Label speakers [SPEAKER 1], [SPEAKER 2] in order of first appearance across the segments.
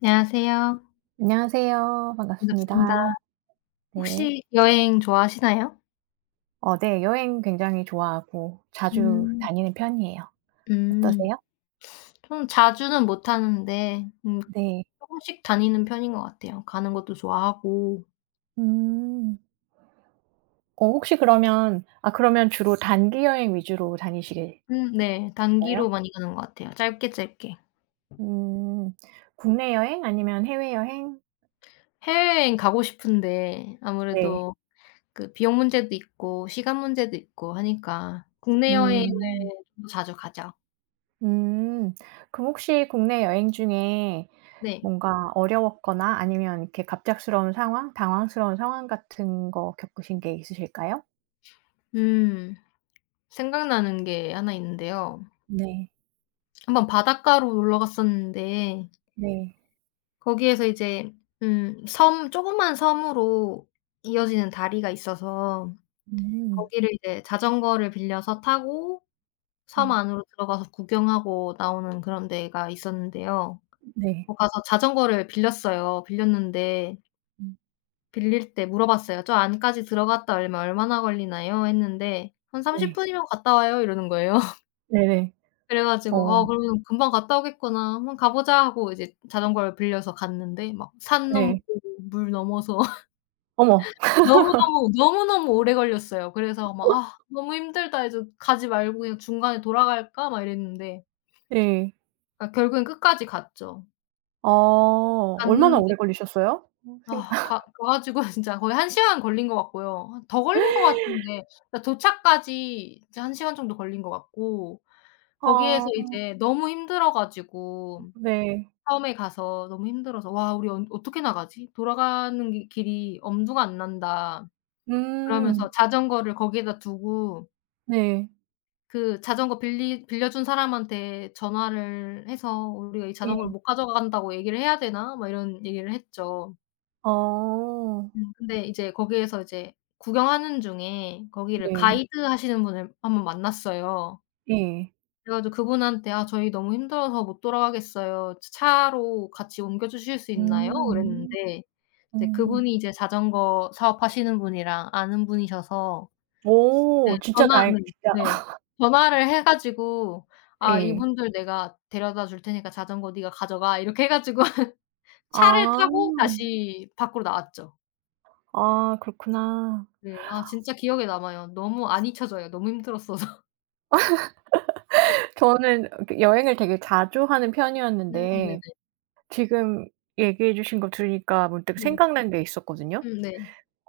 [SPEAKER 1] 안녕하세요.
[SPEAKER 2] 안녕하세요.
[SPEAKER 1] 반갑습니다.
[SPEAKER 2] 반갑습니다. 네.
[SPEAKER 1] 혹시 여행 좋아하시나요?
[SPEAKER 2] 네. 여행 굉장히 좋아하고 자주
[SPEAKER 1] 음.
[SPEAKER 2] 다니는 편이에요.
[SPEAKER 1] 음.
[SPEAKER 2] 어떠세요?
[SPEAKER 1] 저는 자주는 못 하는데
[SPEAKER 2] 네.
[SPEAKER 1] 쪼끔씩 다니는 편인 것 같아요. 가는 것도 좋아하고
[SPEAKER 2] 음. 혹시 그러면 주로 단기 여행 위주로 다니시겠어요?
[SPEAKER 1] 네. 단기로 많이 가는 것 같아요. 짧게 짧게.
[SPEAKER 2] 음. 국내 여행 아니면 해외 여행?
[SPEAKER 1] 해외여행 가고 싶은데
[SPEAKER 2] 네.
[SPEAKER 1] 아무래도 그 비용 문제도 있고 시간 문제도 있고 하니까 국내 여행을
[SPEAKER 2] 음.
[SPEAKER 1] 좀 더 자주 가죠.
[SPEAKER 2] 음. 그럼 혹시 국내 여행 중에
[SPEAKER 1] 네.
[SPEAKER 2] 뭔가 어려웠거나 아니면 이렇게 갑작스러운 상황, 당황스러운 상황 같은 거 겪으신 게 있으실까요?
[SPEAKER 1] 음. 생각나는 게 하나 있는데요.
[SPEAKER 2] 네.
[SPEAKER 1] 한번 바닷가로 놀러 갔었는데
[SPEAKER 2] 네.
[SPEAKER 1] 거기에서 이제 섬 조그만 섬으로 이어지는 다리가 있어서
[SPEAKER 2] 음.
[SPEAKER 1] 거기를 이제 자전거를 빌려서 타고 섬
[SPEAKER 2] 음.
[SPEAKER 1] 안으로 들어가서 구경하고 나오는 그런 데가 있었는데요.
[SPEAKER 2] 네.
[SPEAKER 1] 거 가서 자전거를 빌렸어요. 빌렸는데
[SPEAKER 2] 음.
[SPEAKER 1] 빌릴 때 물어봤어요. "저 안까지 들어갔다 오려면 얼마나 걸리나요?" 했는데 "한 30
[SPEAKER 2] 네.
[SPEAKER 1] 분이면 갔다 와요." 이러는 거예요.
[SPEAKER 2] 네네.
[SPEAKER 1] 그래 가지고 '어
[SPEAKER 2] 어
[SPEAKER 1] 그러면 금방 갔다 오겠구나. 한번 가 보자.' 하고 이제 자전거를 빌려서 갔는데 막 산
[SPEAKER 2] 네.
[SPEAKER 1] 넘고 물 넘어서
[SPEAKER 2] 어머.
[SPEAKER 1] 너무너무, 너무너무 오래 걸렸어요. 그래서 막 '아 너무 힘들다.' 해서 '가지 말고 그냥 중간에 돌아갈까?' 막 이랬는데
[SPEAKER 2] 네.
[SPEAKER 1] 그러니까 결국엔 끝까지 갔죠.
[SPEAKER 2] 아 얼마나
[SPEAKER 1] 갔는데
[SPEAKER 2] 오래 걸리셨어요? 어 생
[SPEAKER 1] 아 가 가 가지고 진짜 거의 한 시간 걸린 것 같고요. 한 더 걸린 것 같은데 그러니까 도착까지 이제 한 시간 정도 걸린 것 같고 거기에서
[SPEAKER 2] 아
[SPEAKER 1] 이제 너무 힘들어 가지고
[SPEAKER 2] 네.
[SPEAKER 1] 처음에 가서 너무 힘들어서 '와 우리 언 어떻게 나가지? 돌아가는 기 길이 엄두가 안 난다.'
[SPEAKER 2] 음.
[SPEAKER 1] 그러면서 자전거를 거기에다 두고
[SPEAKER 2] 네.
[SPEAKER 1] 그 자전거 빌리 빌려준 사람한테 전화를 해서 "우리가 이 자전거를
[SPEAKER 2] 예.
[SPEAKER 1] 못 가져간다고 얘기를 해야 되나?" 막 이런 얘기를 했죠.
[SPEAKER 2] 아.
[SPEAKER 1] 음. 근데 이제 거기에서 이제 구경하는 중에 거기를 네.
[SPEAKER 2] 네.
[SPEAKER 1] 가이드 하시는 분을 한번 만났어요.
[SPEAKER 2] 예.
[SPEAKER 1] 그래 가지고 그분한테 "아 저희 너무 힘들어서 못 돌아가겠어요. 차 차로 같이 옮겨 주실 수 있나요?"
[SPEAKER 2] 음.
[SPEAKER 1] 그랬는데 이제
[SPEAKER 2] 음.
[SPEAKER 1] 그분이 이제 자전거 사업하시는 분이랑 아는 분이셔서 네.
[SPEAKER 2] 오 진짜
[SPEAKER 1] 전화
[SPEAKER 2] 다행
[SPEAKER 1] 네.
[SPEAKER 2] 진짜
[SPEAKER 1] 네. 전화를 해 가지고 "아
[SPEAKER 2] 예.
[SPEAKER 1] 이분들 내가 데려다 줄 테니까 자전거 네가 가져가." 이렇게 해 가지고 차를
[SPEAKER 2] 아.
[SPEAKER 1] 타고 다시 밖으로 나왔죠.
[SPEAKER 2] 아 그렇구나.
[SPEAKER 1] 네. 아 진짜 기억에 남아요. 너무 안 잊혀져요, 너무 힘들었어서.
[SPEAKER 2] 저는 이렇게 여행을 되게 자주 하는
[SPEAKER 1] 네네.
[SPEAKER 2] 편이었는데 지금 얘기해 주신 거 들으니까 문득
[SPEAKER 1] 네.
[SPEAKER 2] 생각난 게 있었거든요.
[SPEAKER 1] 네.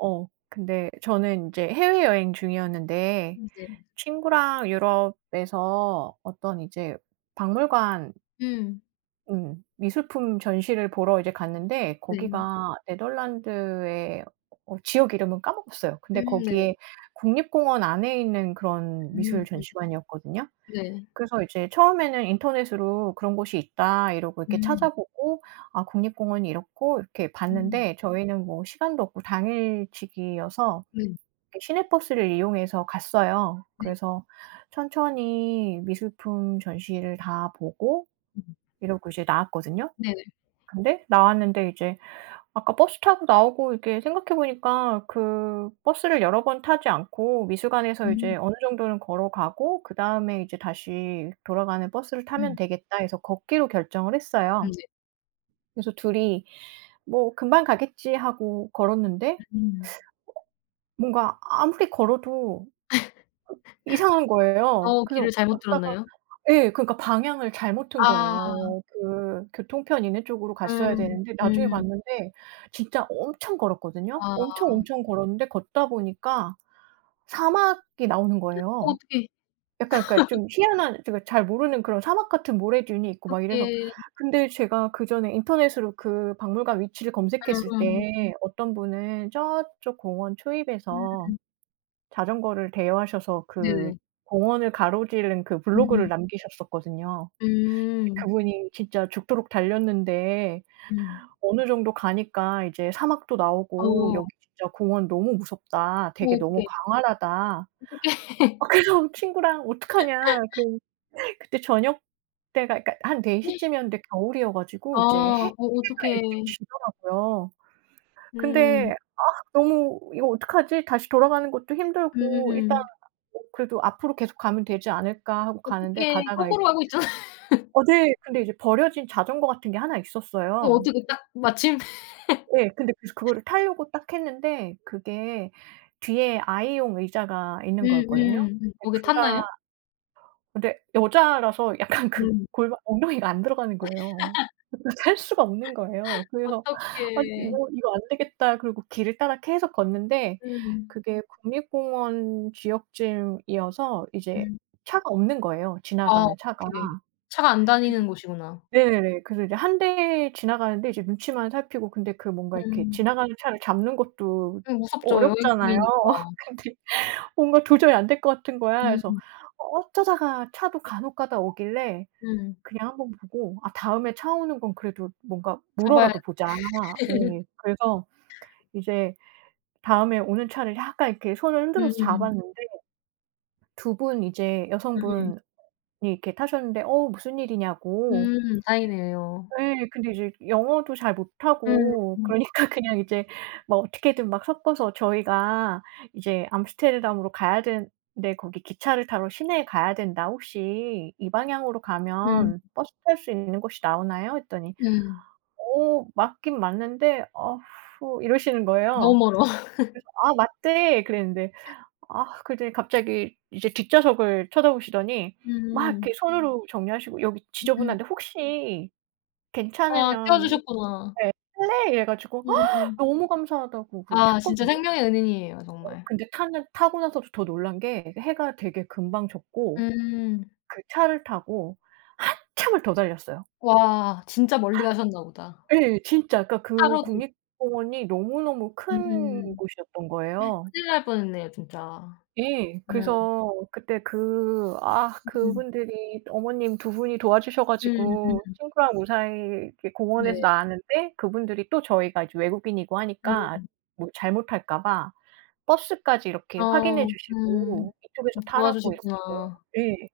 [SPEAKER 2] 근데 저는 이제 해외여행 중이었는데
[SPEAKER 1] 이제
[SPEAKER 2] 친구랑 유럽에서 어떤 이제 박물관
[SPEAKER 1] 음
[SPEAKER 2] 미술품 전시를 보러 이제 갔는데
[SPEAKER 1] 네.
[SPEAKER 2] 거기가 네덜란드의 지역 이름은 까먹었어요. 근데
[SPEAKER 1] 네네.
[SPEAKER 2] 거기에 국립공원 안에 있는 그런 미술
[SPEAKER 1] 음
[SPEAKER 2] 전시관이었거든요.
[SPEAKER 1] 네.
[SPEAKER 2] 그래서 이제 처음에는 인터넷으로 "그런 곳이 있다." 이러고 이렇게
[SPEAKER 1] 음.
[SPEAKER 2] 찾아보고 "아 국립공원이 이렇고." 이렇게
[SPEAKER 1] 음.
[SPEAKER 2] 봤는데 저희는 뭐 시간도 없고 당일치기여서
[SPEAKER 1] 네.
[SPEAKER 2] 그 시내버스를 이용해서 갔어요.
[SPEAKER 1] 네.
[SPEAKER 2] 그래서 천천히 미술품 전시를 다 보고
[SPEAKER 1] 음.
[SPEAKER 2] 이러고 이제 나왔거든요.
[SPEAKER 1] 네네.
[SPEAKER 2] 근데 나왔는데 이제 아까 버스 타고 나오고 이렇게 생각해 보니까 그 버스를 여러 번 타지 않고 미술관에서
[SPEAKER 1] 음.
[SPEAKER 2] 이제 어느 정도는 걸어가고 그다음에 이제 다시 돌아가는 '버스를 타면
[SPEAKER 1] 음.
[SPEAKER 2] 되겠다.' 해서 걷기로 결정을 했어요.
[SPEAKER 1] 네.
[SPEAKER 2] 그래서 둘이 '뭐 금방 가겠지.' 하고 걸었는데
[SPEAKER 1] 음.
[SPEAKER 2] 뭔가 아무리 걸어도 이상한 거예요.
[SPEAKER 1] 어
[SPEAKER 2] 그래서
[SPEAKER 1] 귀를 잘못
[SPEAKER 2] 걷다가
[SPEAKER 1] 들었나요?
[SPEAKER 2] 예 그러니까 방향을 잘못 튼
[SPEAKER 1] 아.
[SPEAKER 2] 거예요. 그 교통편 있는 쪽으로 갔어야
[SPEAKER 1] 음.
[SPEAKER 2] 되는데 나중에
[SPEAKER 1] 음.
[SPEAKER 2] 봤는데 진짜 엄청 걸었거든요. 엄청,
[SPEAKER 1] 아.
[SPEAKER 2] 엄청 걸었는데 걷다 보니까 사막이 나오는
[SPEAKER 1] 어
[SPEAKER 2] 거예요.
[SPEAKER 1] 어떻게
[SPEAKER 2] 약간 그러니까 좀 희한한 제가 잘 모르는 그런 사막 같은 모래 듄이 있고 막 이래서
[SPEAKER 1] 어떻게
[SPEAKER 2] 근데 제가 그전에 인터넷으로 그 박물관 위치를
[SPEAKER 1] 음
[SPEAKER 2] 검색했을
[SPEAKER 1] 음.
[SPEAKER 2] 때 어떤 분은 저쪽 공원 초입에서
[SPEAKER 1] 음.
[SPEAKER 2] 자전거를 대여하셔서 그
[SPEAKER 1] 네네.
[SPEAKER 2] 공원을 가로지른 그 블로그를
[SPEAKER 1] 음음.
[SPEAKER 2] 남기셨었거든요. 근데
[SPEAKER 1] 음.
[SPEAKER 2] 그분이 진짜 죽도록 달렸는데
[SPEAKER 1] 음.
[SPEAKER 2] 어느 정도 가니까 이제 사막도 나오고
[SPEAKER 1] 어.
[SPEAKER 2] "여기 진짜 공원 너무 무섭다.
[SPEAKER 1] 어
[SPEAKER 2] 되게 너무
[SPEAKER 1] 어떡해.
[SPEAKER 2] 광활하다." 아
[SPEAKER 1] 어떡해.
[SPEAKER 2] 그래서 친구랑 "어떡하냐." 그래 그때 저녁 때가 그러니까 한 4시 시쯤이었는데 겨울이어
[SPEAKER 1] 아
[SPEAKER 2] 가지고 이제 해 해가
[SPEAKER 1] 어 어떡해.
[SPEAKER 2] 일찍 지더라고요.
[SPEAKER 1] 음.
[SPEAKER 2] 근데 너무 '이거 어떡하지? 다시 돌아가는 것도 힘들고 일단
[SPEAKER 1] 음음음.
[SPEAKER 2] 뭐 그래도 앞으로 계속 가면 되지 않을까?' 하고 가는데
[SPEAKER 1] 어떡해.
[SPEAKER 2] 가다가 이제
[SPEAKER 1] 거꾸로 가고 있잖아.
[SPEAKER 2] 네. 근데 이제 버려진 자전거 같은 게 하나
[SPEAKER 1] 어
[SPEAKER 2] 있었어요.
[SPEAKER 1] 어떻게 딱 마침
[SPEAKER 2] 예. 근데 그래서 그거를 타려고 딱 했는데 그게 뒤에 아이용 의자가 있는 거였거든요.
[SPEAKER 1] 음음. 음. 거기에
[SPEAKER 2] 둘다
[SPEAKER 1] 탔나요?
[SPEAKER 2] 근데 여자라서 약간 그
[SPEAKER 1] 음.
[SPEAKER 2] 골반 엉덩이가 안 들어가는 거예요. 그래서 셀 수가 없는 거예요.
[SPEAKER 1] 어
[SPEAKER 2] 그래서
[SPEAKER 1] 떻게
[SPEAKER 2] '아니 이거 이거 안 되겠다.' 그리고 길을 따라 계속 걷는데
[SPEAKER 1] 음.
[SPEAKER 2] 그게 국립공원 지역쯤이어서 이제
[SPEAKER 1] 음.
[SPEAKER 2] 차가 없는 거예요,
[SPEAKER 1] 아
[SPEAKER 2] 지나가는 차가.
[SPEAKER 1] 어떡해. 차가 안
[SPEAKER 2] 그래서
[SPEAKER 1] 다니는 곳이구나.
[SPEAKER 2] 네네네. 그래서 이제 한 대 지나가는데 이제 눈치만 살피고 근데 그 뭔가 이렇게
[SPEAKER 1] 음.
[SPEAKER 2] 지나가는 차를 잡는 것도
[SPEAKER 1] 무섭죠. 여행
[SPEAKER 2] 어렵잖아요.
[SPEAKER 1] 중이니까.
[SPEAKER 2] 근데 뭔가 도저히 안 될 것 같은 거야. 그래서
[SPEAKER 1] 음.
[SPEAKER 2] 어쩌다가 차도 간혹 가다 오길래
[SPEAKER 1] 음.
[SPEAKER 2] 그냥 한번 보고 '아 다음에 차 오는 건 그래도 뭔가
[SPEAKER 1] 잡아야
[SPEAKER 2] 물어라도 보자.' 예. 그래서 이제 다음에 오는 차를 약간 이렇게 손을
[SPEAKER 1] 음음.
[SPEAKER 2] 흔들어서
[SPEAKER 1] 음음.
[SPEAKER 2] 잡았는데 두 분 이제 여성분이 이렇게 타셨는데 "어 무슨 일이냐."고
[SPEAKER 1] 다행이네요.
[SPEAKER 2] 예. 근데 이제 영어도 잘
[SPEAKER 1] 음.
[SPEAKER 2] 못하고 그러니까 그냥 이제 막 어떻게든 막 섞어서 저희가 이제 암스테르담으로 가야 되는데 거기 기차를 타러 시내에 가야 된다. "혹시 이 방향으로
[SPEAKER 1] 음.
[SPEAKER 2] 가면 버스 탈 수 있는 곳이 나오나요?" 했더니
[SPEAKER 1] 음.
[SPEAKER 2] 맞긴 맞는데 "어 후." 이러시는
[SPEAKER 1] 너무
[SPEAKER 2] 거예요.
[SPEAKER 1] 멀어.
[SPEAKER 2] 그래서 "아 맞대." 그랬는데 아 그러더니 갑자기 이제 뒷좌석을 쳐다보시더니 막
[SPEAKER 1] 음.
[SPEAKER 2] 이렇게 손으로 정리하시고 "여기
[SPEAKER 1] 음
[SPEAKER 2] 지저분한데 혹시
[SPEAKER 1] 아 태워
[SPEAKER 2] 괜찮으면
[SPEAKER 1] 주셨구나.
[SPEAKER 2] 예 할래?" 이래 가지고
[SPEAKER 1] 음.
[SPEAKER 2] 너무 감사하다고 그러고
[SPEAKER 1] 아 진짜
[SPEAKER 2] 탔거든요.
[SPEAKER 1] 생명의 은인이에요 정말.
[SPEAKER 2] 근데 타는 타고 나서도 더 놀란 게 해가 되게 금방 졌고
[SPEAKER 1] 음.
[SPEAKER 2] 그 차를 타고 참을 더 달렸어요.
[SPEAKER 1] 와 진짜 멀리 가셨나 보다.
[SPEAKER 2] 예 진짜. 그러니까
[SPEAKER 1] 하
[SPEAKER 2] 그
[SPEAKER 1] 루도
[SPEAKER 2] 국립공원이 너무너무 큰
[SPEAKER 1] 음.
[SPEAKER 2] 곳이었던 거예요.
[SPEAKER 1] 큰일 날 뻔했네요 진짜.
[SPEAKER 2] 예.
[SPEAKER 1] 네.
[SPEAKER 2] 그래서 그때
[SPEAKER 1] 음.
[SPEAKER 2] 그분들이 어머님 두 분이 도와주셔
[SPEAKER 1] 음
[SPEAKER 2] 가지고
[SPEAKER 1] 음.
[SPEAKER 2] 친구랑 무사히 이렇게
[SPEAKER 1] 네.
[SPEAKER 2] 공원에서 나왔는데 그분들이 또 저희가 이제 외국인이고
[SPEAKER 1] 음.
[SPEAKER 2] 하니까 뭐 잘못할까 봐 버스까지 이렇게 확인해
[SPEAKER 1] 어. 음.
[SPEAKER 2] 주시고 "이쪽에서 타라."고 이렇게
[SPEAKER 1] 도와주셨구나.
[SPEAKER 2] 예.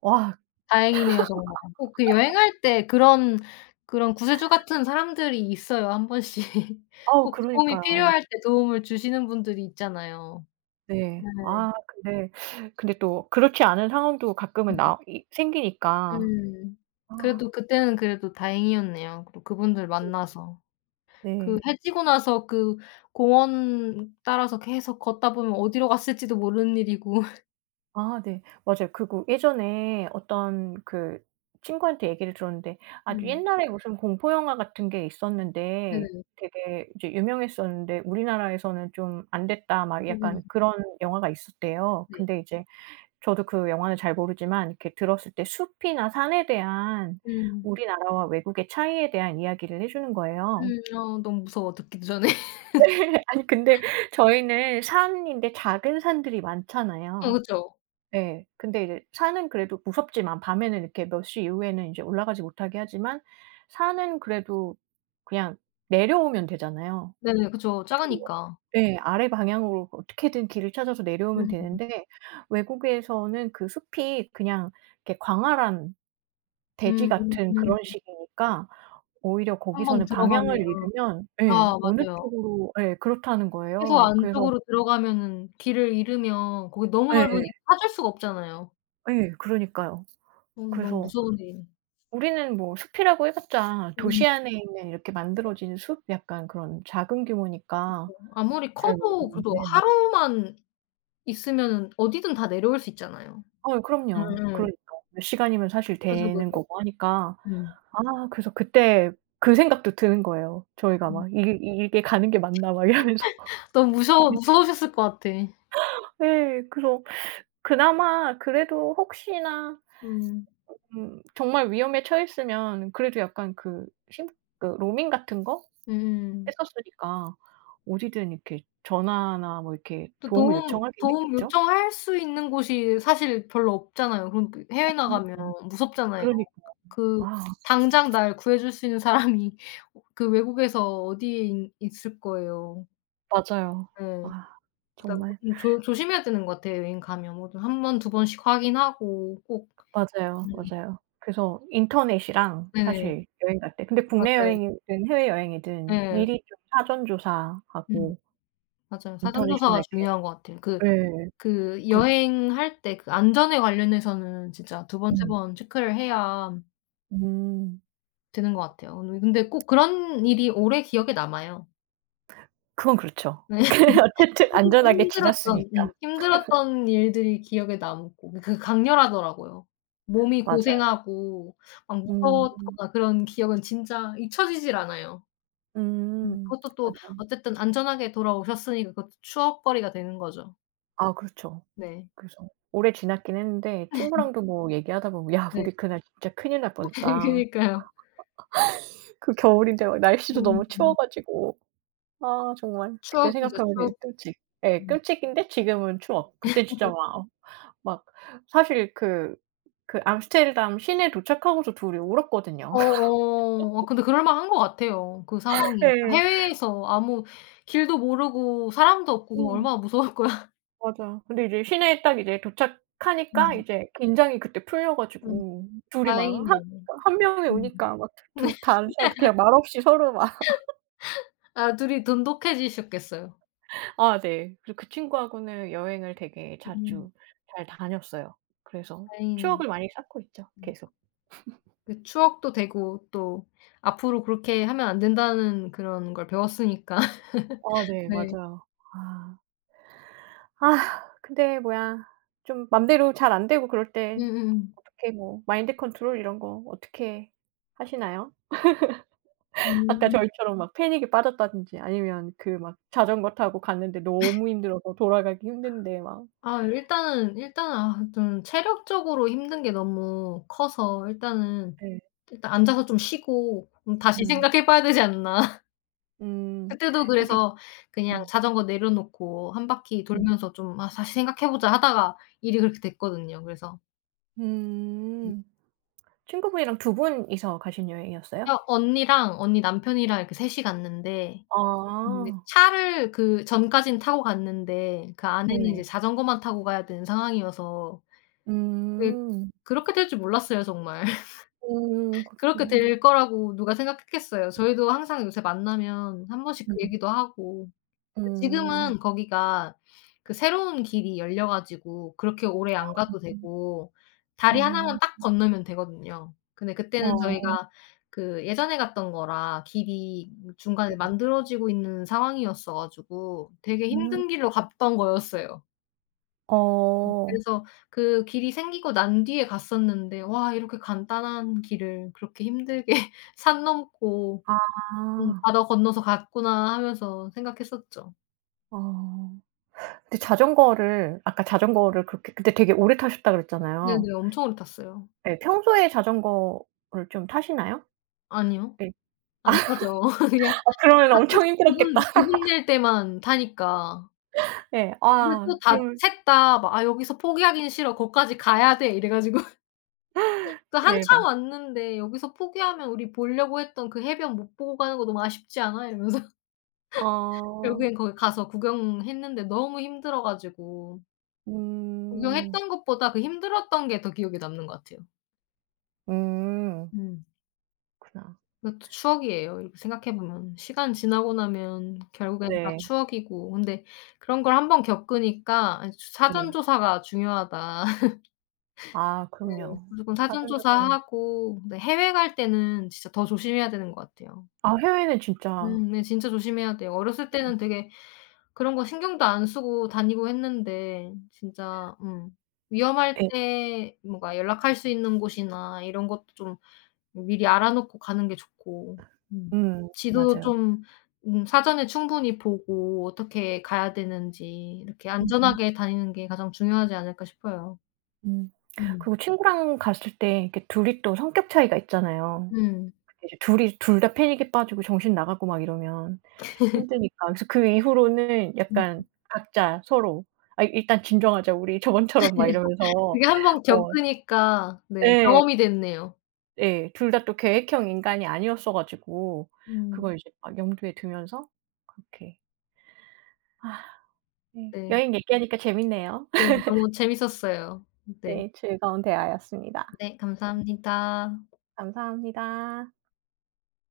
[SPEAKER 2] 와
[SPEAKER 1] 다행이네요 정말. 꼭 그 여행할 때 그런 그런 구세주 같은 사람들이 있어요 한 번씩.
[SPEAKER 2] 아우
[SPEAKER 1] 꼭 도움이
[SPEAKER 2] 그러니까요.
[SPEAKER 1] 필요할 때 도움을 주시는 분들이 있잖아요.
[SPEAKER 2] 네.
[SPEAKER 1] 네.
[SPEAKER 2] 아 근데 또 그렇지 않은 상황도 가끔은
[SPEAKER 1] 음.
[SPEAKER 2] 나 이 생기니까.
[SPEAKER 1] 음.
[SPEAKER 2] 아
[SPEAKER 1] 그래도 그때는 그래도 다행이었네요. 그리고 그분들
[SPEAKER 2] 네.
[SPEAKER 1] 만나서. 그
[SPEAKER 2] 네.
[SPEAKER 1] 해 지고 나서 그 공원 따라서 계속 걷다 보면 어디로 갔을지도 모르는 일이고.
[SPEAKER 2] 아 네. 맞아요. 그리고 예전에 어떤 그 친구한테 얘기를 들었는데 아주
[SPEAKER 1] 음.
[SPEAKER 2] 옛날에 무슨 공포 영화 같은 게 있었는데
[SPEAKER 1] 네네.
[SPEAKER 2] 되게 이제 유명했었는데 "우리나라에서는 좀 안 됐다." 막
[SPEAKER 1] 음.
[SPEAKER 2] 약간 그런 영화가 있었대요.
[SPEAKER 1] 네.
[SPEAKER 2] 근데 이제 저도 그 영화는 잘 모르지만 이렇게 들었을 때 숲이나 산에 대한
[SPEAKER 1] 음.
[SPEAKER 2] 우리나라와 외국의 차이에 대한 이야기를 해 주는 거예요.
[SPEAKER 1] 음. 어, 너무 무서워 듣기도 전에.
[SPEAKER 2] 아니 근데 저희는 산인데 작은 산들이
[SPEAKER 1] 어
[SPEAKER 2] 많잖아요.
[SPEAKER 1] 그쵸.
[SPEAKER 2] 예. 근데 이제 산은 그래도 무섭지만 밤에는 이렇게 몇 시 이후에는 인제 올라가지 못하게 하지만 산은 그래도 그냥 내려오면 되잖아요.
[SPEAKER 1] 네네. 그쵸.
[SPEAKER 2] 들어
[SPEAKER 1] 작으니까.
[SPEAKER 2] 예. 아래 방향으로 어떻게든 길을 찾아서 내려오면 되는데 외국에서는 그 숲이 그냥 이렇게 광활한 대지
[SPEAKER 1] 음 음
[SPEAKER 2] 같은
[SPEAKER 1] 음.
[SPEAKER 2] 그런 식이니까 오히려
[SPEAKER 1] 한 번
[SPEAKER 2] 거기서는
[SPEAKER 1] 들어가면
[SPEAKER 2] 방향을 잃으면 예
[SPEAKER 1] 아
[SPEAKER 2] 어느
[SPEAKER 1] 맞아요.
[SPEAKER 2] 쪽으로 예 그렇다는
[SPEAKER 1] 해서
[SPEAKER 2] 거예요. 그래서
[SPEAKER 1] 안쪽으로 들어가면은 길을 잃으면 거기 너무
[SPEAKER 2] 예.
[SPEAKER 1] 넓으니까 찾을 수가 없잖아요.
[SPEAKER 2] 예. 그러니까요.
[SPEAKER 1] 너무, 너무
[SPEAKER 2] 그래서
[SPEAKER 1] 무서운 일이네.
[SPEAKER 2] 우리는 뭐 숲이라고 해 봤자
[SPEAKER 1] 음.
[SPEAKER 2] 도시 안에 있는 이렇게 만들어진 숲 약간 그런 작은 규모니까
[SPEAKER 1] 아무리
[SPEAKER 2] 잘
[SPEAKER 1] 커도 그래도
[SPEAKER 2] 모르는데
[SPEAKER 1] 하루만 있으면은 어디든 다 내려올 수 있잖아요.
[SPEAKER 2] 그럼요.
[SPEAKER 1] 음음.
[SPEAKER 2] 그러니까 몇 시간이면 사실
[SPEAKER 1] 그죠, 그죠.
[SPEAKER 2] 되는 거고 하니까
[SPEAKER 1] 음.
[SPEAKER 2] 아 그래서 그때 그 생각도 드는 거예요. 저희가
[SPEAKER 1] 음.
[SPEAKER 2] 막 '이게 이게 가는 게 맞나?' 막 이러면서
[SPEAKER 1] 너무
[SPEAKER 2] 막
[SPEAKER 1] 무서워
[SPEAKER 2] 이렇게
[SPEAKER 1] 무서우셨을 것 같아. 음.
[SPEAKER 2] 네. 그래서 그나마 그래도 혹시나
[SPEAKER 1] 음.
[SPEAKER 2] 정말 위험에 처했으면 그래도 약간 그 심 그 로밍 같은 거?
[SPEAKER 1] 음.
[SPEAKER 2] 했었으니까 어디든 이렇게 전화나 뭐 이렇게
[SPEAKER 1] 또
[SPEAKER 2] 도움을
[SPEAKER 1] 도움
[SPEAKER 2] 요청하긴
[SPEAKER 1] 도움
[SPEAKER 2] 했겠죠?
[SPEAKER 1] 요청할 수 있는 곳이 사실 별로 없잖아요. 그럼 그 해외 나가면
[SPEAKER 2] 그러니까요.
[SPEAKER 1] 무섭잖아요.
[SPEAKER 2] 그러니까.
[SPEAKER 1] 그
[SPEAKER 2] 아
[SPEAKER 1] 당장 날 구해 줄 수 있는 사람이 어 그 외국에서 어디에 있 있을 거예요.
[SPEAKER 2] 맞아요.
[SPEAKER 1] 예.
[SPEAKER 2] 아
[SPEAKER 1] 그러니까
[SPEAKER 2] 정말
[SPEAKER 1] 좀 조 조심해야 되는 것 같아요, 여행 가면. 뭐든 한 번 두 번씩 확인하고 꼭 음
[SPEAKER 2] 맞아요, 맞아요. 그래서 인터넷이랑
[SPEAKER 1] 네네.
[SPEAKER 2] 사실 여행 갈 때 근데 국내
[SPEAKER 1] 맞아요.
[SPEAKER 2] 여행이든 해외여행이든
[SPEAKER 1] 예.
[SPEAKER 2] 미리 좀 사전
[SPEAKER 1] 음.
[SPEAKER 2] 조사하고
[SPEAKER 1] 맞아요. 사전
[SPEAKER 2] 인터넷이나
[SPEAKER 1] 조사가 중요한
[SPEAKER 2] 이렇게
[SPEAKER 1] 것 같아요. 그
[SPEAKER 2] 예.
[SPEAKER 1] 그
[SPEAKER 2] 그
[SPEAKER 1] 여행할 때 그 안전에 관련해서는 진짜 두 번 세
[SPEAKER 2] 음.
[SPEAKER 1] 번 체크를 해야
[SPEAKER 2] 음.
[SPEAKER 1] 되는 것 같아요. 오늘 근데 꼭 그런 일이 오래 기억에 남아요.
[SPEAKER 2] 그건 그렇죠.
[SPEAKER 1] 네.
[SPEAKER 2] 어쨌든
[SPEAKER 1] 힘
[SPEAKER 2] 안전하게
[SPEAKER 1] 힘들었던
[SPEAKER 2] 지났으니까.
[SPEAKER 1] 힘들었던 일들이 기억에 남고 그 강렬하더라고요. 몸이
[SPEAKER 2] 맞아요.
[SPEAKER 1] 고생하고 막
[SPEAKER 2] 음.
[SPEAKER 1] 무서웠거나 그런 기억은 진짜 잊혀지질 않아요.
[SPEAKER 2] 음.
[SPEAKER 1] 그것도 또
[SPEAKER 2] 맞아요.
[SPEAKER 1] 어쨌든 안전하게 돌아오셨으니까 그것도 추억거리가 되는 거죠.
[SPEAKER 2] 아 그렇죠.
[SPEAKER 1] 네.
[SPEAKER 2] 그래서 오래 지났긴 했는데 친구랑도 뭐 얘기하다 보면 "야
[SPEAKER 1] 네.
[SPEAKER 2] 우리 그날 진짜 큰일 날 뻔했다."
[SPEAKER 1] 그니까요.
[SPEAKER 2] 그 겨울인데 막 날씨도 너무
[SPEAKER 1] 음.
[SPEAKER 2] 추워 가지고 아 정말 그때
[SPEAKER 1] 추억이죠,
[SPEAKER 2] 생각하면 되게
[SPEAKER 1] 추억.
[SPEAKER 2] 끔찍 예
[SPEAKER 1] 음.
[SPEAKER 2] 끔찍인데 지금은 추억. 그땐 진짜 막 사실 그 암스테르담 시내에 도착하고서 둘이 울었거든요. 예.
[SPEAKER 1] 어어. 아 근데 그럴 만한 것 같아요, 그 상황이. 해외에서 아무 길도 모르고 사람도 없고 그럼
[SPEAKER 2] 음
[SPEAKER 1] 얼마나 무서울 거야.
[SPEAKER 2] 맞아. 근데 이제 시내에 딱 이제 도착하니까
[SPEAKER 1] 음.
[SPEAKER 2] 이제 긴장이 그때 풀려
[SPEAKER 1] 음.
[SPEAKER 2] 가지고 둘이 막 한
[SPEAKER 1] 다행이네요.
[SPEAKER 2] 한 명이
[SPEAKER 1] 음.
[SPEAKER 2] 우니까 막 둘 다 안 싸우고 그냥 말없이 서로 막
[SPEAKER 1] 아 둘이 돈독해지셨겠어요.
[SPEAKER 2] 아 네. 그리고 그 친구하고는 여행을 되게
[SPEAKER 1] 음.
[SPEAKER 2] 자주 잘 다녔어요. 그래서
[SPEAKER 1] 다행이네요.
[SPEAKER 2] 추억을 많이 쌓고 있죠,
[SPEAKER 1] 음.
[SPEAKER 2] 계속.
[SPEAKER 1] 그 추억도 되고 또 앞으로 그렇게 하면 안 된다는 그런 걸 배웠으니까.
[SPEAKER 2] 아 네.
[SPEAKER 1] 네.
[SPEAKER 2] 맞아요. 아. 아 근데 뭐야 좀 맘대로 잘 안 되고 그럴 때
[SPEAKER 1] 음음.
[SPEAKER 2] 어떻게 뭐 마인드 컨트롤 이런 거 어떻게 하시나요?
[SPEAKER 1] 음.
[SPEAKER 2] 아까
[SPEAKER 1] 음.
[SPEAKER 2] 저희처럼 막 패닉에 빠졌다든지 아니면 그 막 자전거 타고 갔는데 너무 힘들어서 돌아가기 힘든데 막
[SPEAKER 1] 아 일단은 일단은 아 좀 체력적으로 힘든 게 너무 커서 일단은
[SPEAKER 2] 네.
[SPEAKER 1] 일단 앉아서 좀 쉬고 좀 다시
[SPEAKER 2] 음.
[SPEAKER 1] 생각해 봐야 되지 않나.
[SPEAKER 2] 음.
[SPEAKER 1] 그때도
[SPEAKER 2] 그게
[SPEAKER 1] 그래서 그냥
[SPEAKER 2] 음.
[SPEAKER 1] 자전거 내려놓고 한 바퀴
[SPEAKER 2] 음.
[SPEAKER 1] 돌면서 좀 '아 다시 생각해 보자.' 하다가 일이 그렇게 됐거든요. 그래서
[SPEAKER 2] 음. 친구분이랑 두 분이서 가신 여행이었어요?
[SPEAKER 1] 그냥 언니랑 언니 남편이랑 이렇게 이 갔는데 근데
[SPEAKER 2] 아.
[SPEAKER 1] 차를 그 전까진 타고 갔는데 그 안에는 이제
[SPEAKER 2] 네.
[SPEAKER 1] 자전거만 타고 가야 되는 상황이어서 그
[SPEAKER 2] 음.
[SPEAKER 1] 그렇게 될 줄 몰랐어요 정말. 그렇게
[SPEAKER 2] 그렇구나.
[SPEAKER 1] 될 거라고 누가 생각했겠어요. 저희도 항상 요새 만나면 한 번씩 그
[SPEAKER 2] 음.
[SPEAKER 1] 얘기도 하고
[SPEAKER 2] 음.
[SPEAKER 1] 지금은 거기가 그 새로운 길이 열려 가지고 그렇게 오래 안 가도
[SPEAKER 2] 음.
[SPEAKER 1] 되고 다리
[SPEAKER 2] 아.
[SPEAKER 1] 하나만 딱 건너면 되거든요. 근데 그때는
[SPEAKER 2] 어
[SPEAKER 1] 저희가 그 예전에 갔던 거라 길이 중간에
[SPEAKER 2] 네.
[SPEAKER 1] 만들어지고 있는 상황이었어 가지고 되게
[SPEAKER 2] 음.
[SPEAKER 1] 힘든 길로 갔던 거였어요.
[SPEAKER 2] 어.
[SPEAKER 1] 그래서 그 길이 생기고 난 뒤에 갔었는데 와 이렇게 간단한 길을 그렇게 힘들게 산 넘고
[SPEAKER 2] 아.
[SPEAKER 1] '바다 건너서 갔구나.' 하면서 생각했었죠.
[SPEAKER 2] 어. 근데 자전거를 아까 자전거를 그렇게 근데 되게 오래 타셨다 그랬잖아요.
[SPEAKER 1] 네네. 엄청 오래 탔어요.
[SPEAKER 2] 예. 평소에 자전거를 좀 타시나요?
[SPEAKER 1] 아니요.
[SPEAKER 2] 네.
[SPEAKER 1] 안 타죠. 그냥
[SPEAKER 2] 아 그러면 엄청
[SPEAKER 1] 가끔씩
[SPEAKER 2] 힘들었겠다.
[SPEAKER 1] 기분 낼 때만 타니까.
[SPEAKER 2] 예.
[SPEAKER 1] 근데
[SPEAKER 2] 아
[SPEAKER 1] 또 다
[SPEAKER 2] 그러면
[SPEAKER 1] 셋 다 막 "아 여기서 포기하긴 싫어. 거기까지 가야 돼." 이래 가지고 또 한참
[SPEAKER 2] 대박.
[SPEAKER 1] 왔는데 "여기서 포기하면 우리 보려고 했던 그 해변 못 보고 가는 거 너무 아쉽지 않아?" 이러면서
[SPEAKER 2] 아.
[SPEAKER 1] 결국엔 거기 가서 구경했는데 너무 힘들어 가지고
[SPEAKER 2] 음.
[SPEAKER 1] 구경했던 것보다 그 힘들었던 게 더 기억에 남는 것 같아요.
[SPEAKER 2] 음.
[SPEAKER 1] 음.
[SPEAKER 2] 그렇구나.
[SPEAKER 1] 그것도 추억이에요. 이렇게 생각해 보면. 시간 지나고 나면 결국엔 다
[SPEAKER 2] 네.
[SPEAKER 1] 추억이고 근데 그런 걸 한번 겪으니까 아이 조 '사전
[SPEAKER 2] 네.
[SPEAKER 1] 조사가 중요하다.' 네.
[SPEAKER 2] 아 그럼요. 음.
[SPEAKER 1] 무조건 사전
[SPEAKER 2] 사전 조사는
[SPEAKER 1] 조사하고 근데 해외 갈 때는 진짜 더 조심해야 되는 것 같아요.
[SPEAKER 2] 아 해외는 진짜
[SPEAKER 1] 네 진짜 조심해야 돼요. 어렸을 때는 되게 그런 거 신경도 안 쓰고 다니고 했는데 진짜 위험할
[SPEAKER 2] 예.
[SPEAKER 1] 때 뭔가 연락할 수 있는 곳이나 이런 것도 좀 뭐 미리 알아 놓고 가는 게 좋고. 음.
[SPEAKER 2] 음
[SPEAKER 1] 지도도
[SPEAKER 2] 맞아요.
[SPEAKER 1] 좀 사전에 충분히 보고 어떻게 가야 되는지 이렇게
[SPEAKER 2] 음
[SPEAKER 1] 안전하게 다니는 게 가장 중요하지 않을까 싶어요.
[SPEAKER 2] 음.
[SPEAKER 1] 음.
[SPEAKER 2] 그리고 친구랑 갔을 때 이렇게 둘이 또 성격 차이가 있잖아요.
[SPEAKER 1] 음.
[SPEAKER 2] 근데 이제 둘이 둘 다 패닉에 빠지고 정신 나가고 막 이러면 힘드니까. 그래서 그 이후로는
[SPEAKER 1] 음.
[SPEAKER 2] 약간 각자 서로 "아 일단 진정하자 우리." 저번처럼 막 이러면서
[SPEAKER 1] 그게 한 번
[SPEAKER 2] 어
[SPEAKER 1] 겪으니까 네
[SPEAKER 2] 예.
[SPEAKER 1] 경험이 됐네요.
[SPEAKER 2] 예. 둘 다 또 계획형 인간이 아니었어 가지고
[SPEAKER 1] 음.
[SPEAKER 2] 그걸 이제 막 염두에 두면서 그렇게 아 네.
[SPEAKER 1] 네.
[SPEAKER 2] 여행 얘기하니까 재밌네요.
[SPEAKER 1] 네 너무 재밌었어요. 네.
[SPEAKER 2] 네. 즐거운 대화였습니다.
[SPEAKER 1] 네 감사합니다.
[SPEAKER 2] 감사합니다.